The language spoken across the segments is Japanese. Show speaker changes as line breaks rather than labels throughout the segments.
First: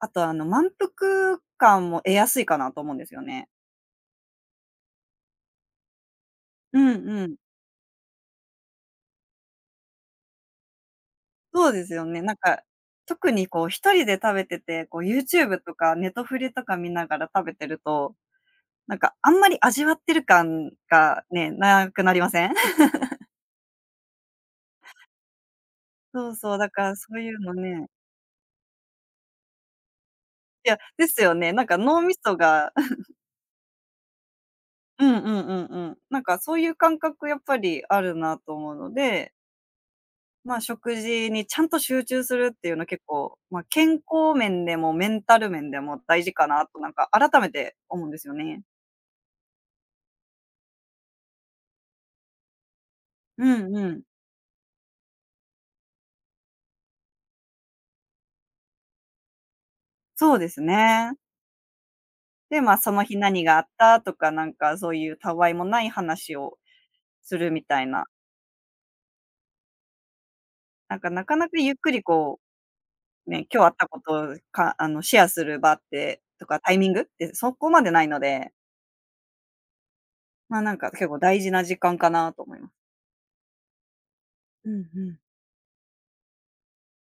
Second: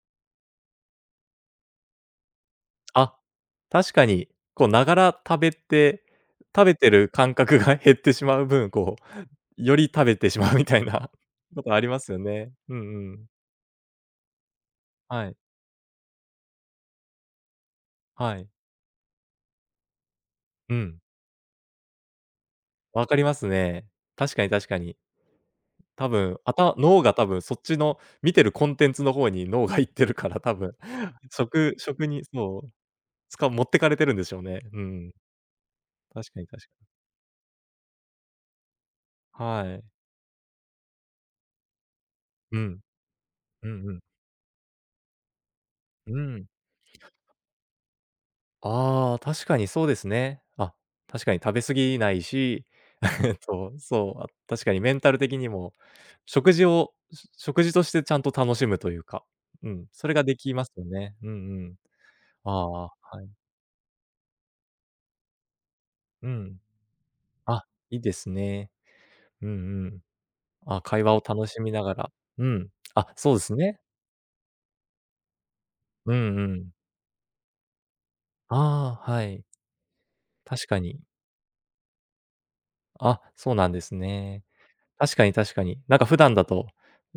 あと、あの満腹感も得やすいかなと思うんです
あ、
よね。
確かに、こう、ながら食べて食べ
う
て
ん
る
う
感
ん。
覚が減ってしまう分、こう、より食べてしまうみたいな
そう
事あ
で
り
す
ま
よ
すよ
ね。なん
ね。
か、
うんうん。
特にこう、一人で食べてて、こう、
はい。
YouTube とかネトフレとか見ながら食べてると、
はい。
なんか、あんまり味わってる感
うん。
がね、無くなりません？
分かり ますね。確かに確かに。多
そう
分、あ
そう、だ
た
から、
脳
そ
が、
う
多
いう
分
の
そっち
ね。
の見てるコンテンツの方に脳が行ってるから、多
い
分、
や、ですよね。なん
食
か脳
食
み
に、
そ
そう、
が
つか持ってかれてるんでしょうね。う
う
ん。
んうんうんうん。なん
確
か、
かに、
そうい
確
う感覚やっぱりあるなと思うので
はい。
まあ、食事にちゃんと集中するって
う
言う
ん。
の、結構まあ、
うん
健
うん。
康面でも、メンタル面でも
う
大事か
ん。
なと、なんか改めて思うんですよね。
ああ、確かにそうですね。あ、確かに食べ過ぎないし、
う
そ
ん
う、
うん。
そう、あ、確かにメンタル的にも食事をし食事として、ちゃんと楽しむと言うか、うん、それが
そ
出
うで
来
す
ますよね。
ね。
うんうん。あ
で、
あ、
ま、
は
その日
い。
何があったとか、なんか、そういうたわいもない
う
話を
ん。
するみ
あ、
たい
いい
な。
ですね。うんうん。あ、
なん
会
か、
話を
なか
楽
なか
しみ
ゆっ
な
く
が
り、
ら
こ
うん。あ、
う
そうで
ね、
す
今日あっ
ね。
た事、かあの、シェアする場っ
う
て、
んう
とか、タ
ん。
イミングって、そこまでないので
ああ、はい。
ま、
確
なん
か
か
に。
結構大事な時間かなと思いま
あ、そうなんですね。
うんう
確
ん。
かに確かに。なんか普段だと、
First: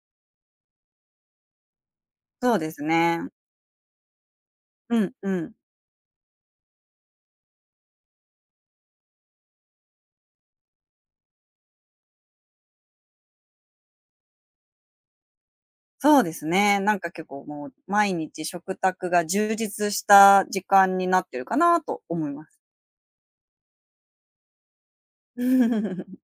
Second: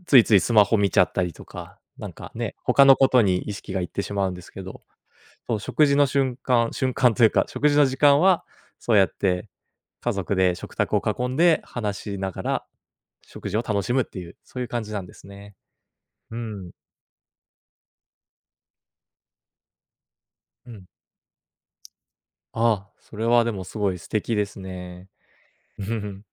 ついついスマホ見ちゃったりとか、なんか
そ
ね、
うです
他の事
ね。
に意識が行ってしまうんですけど、
うん、うん。
その食事の瞬間瞬間と言うか、食事の時間は、そうやって家族で食卓を囲んで話しながら、食事を楽しむっていう、そういう感じなんですね。
そうで
うー
す
ん。
ね。なんか結構もう、毎日食卓が充実した時
うん。
間になっているかなと思います。
ああ、それは、でも凄い素敵ですね。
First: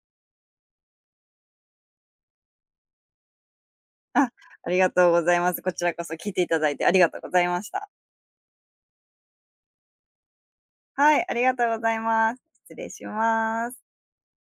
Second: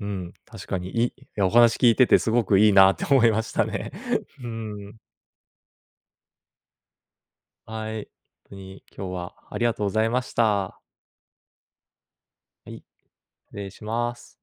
うん、確かに、いお話聞いてて、凄く良いなって思いましたね。
あ、
うー
ありが
ん。
とうございます。こちらこそ聴いて頂いてありがとうございました。
はい。とに今日は、ありがとうございました。
はい、ありがとうございます。
は
失
い、
礼し
失礼
ます。
します。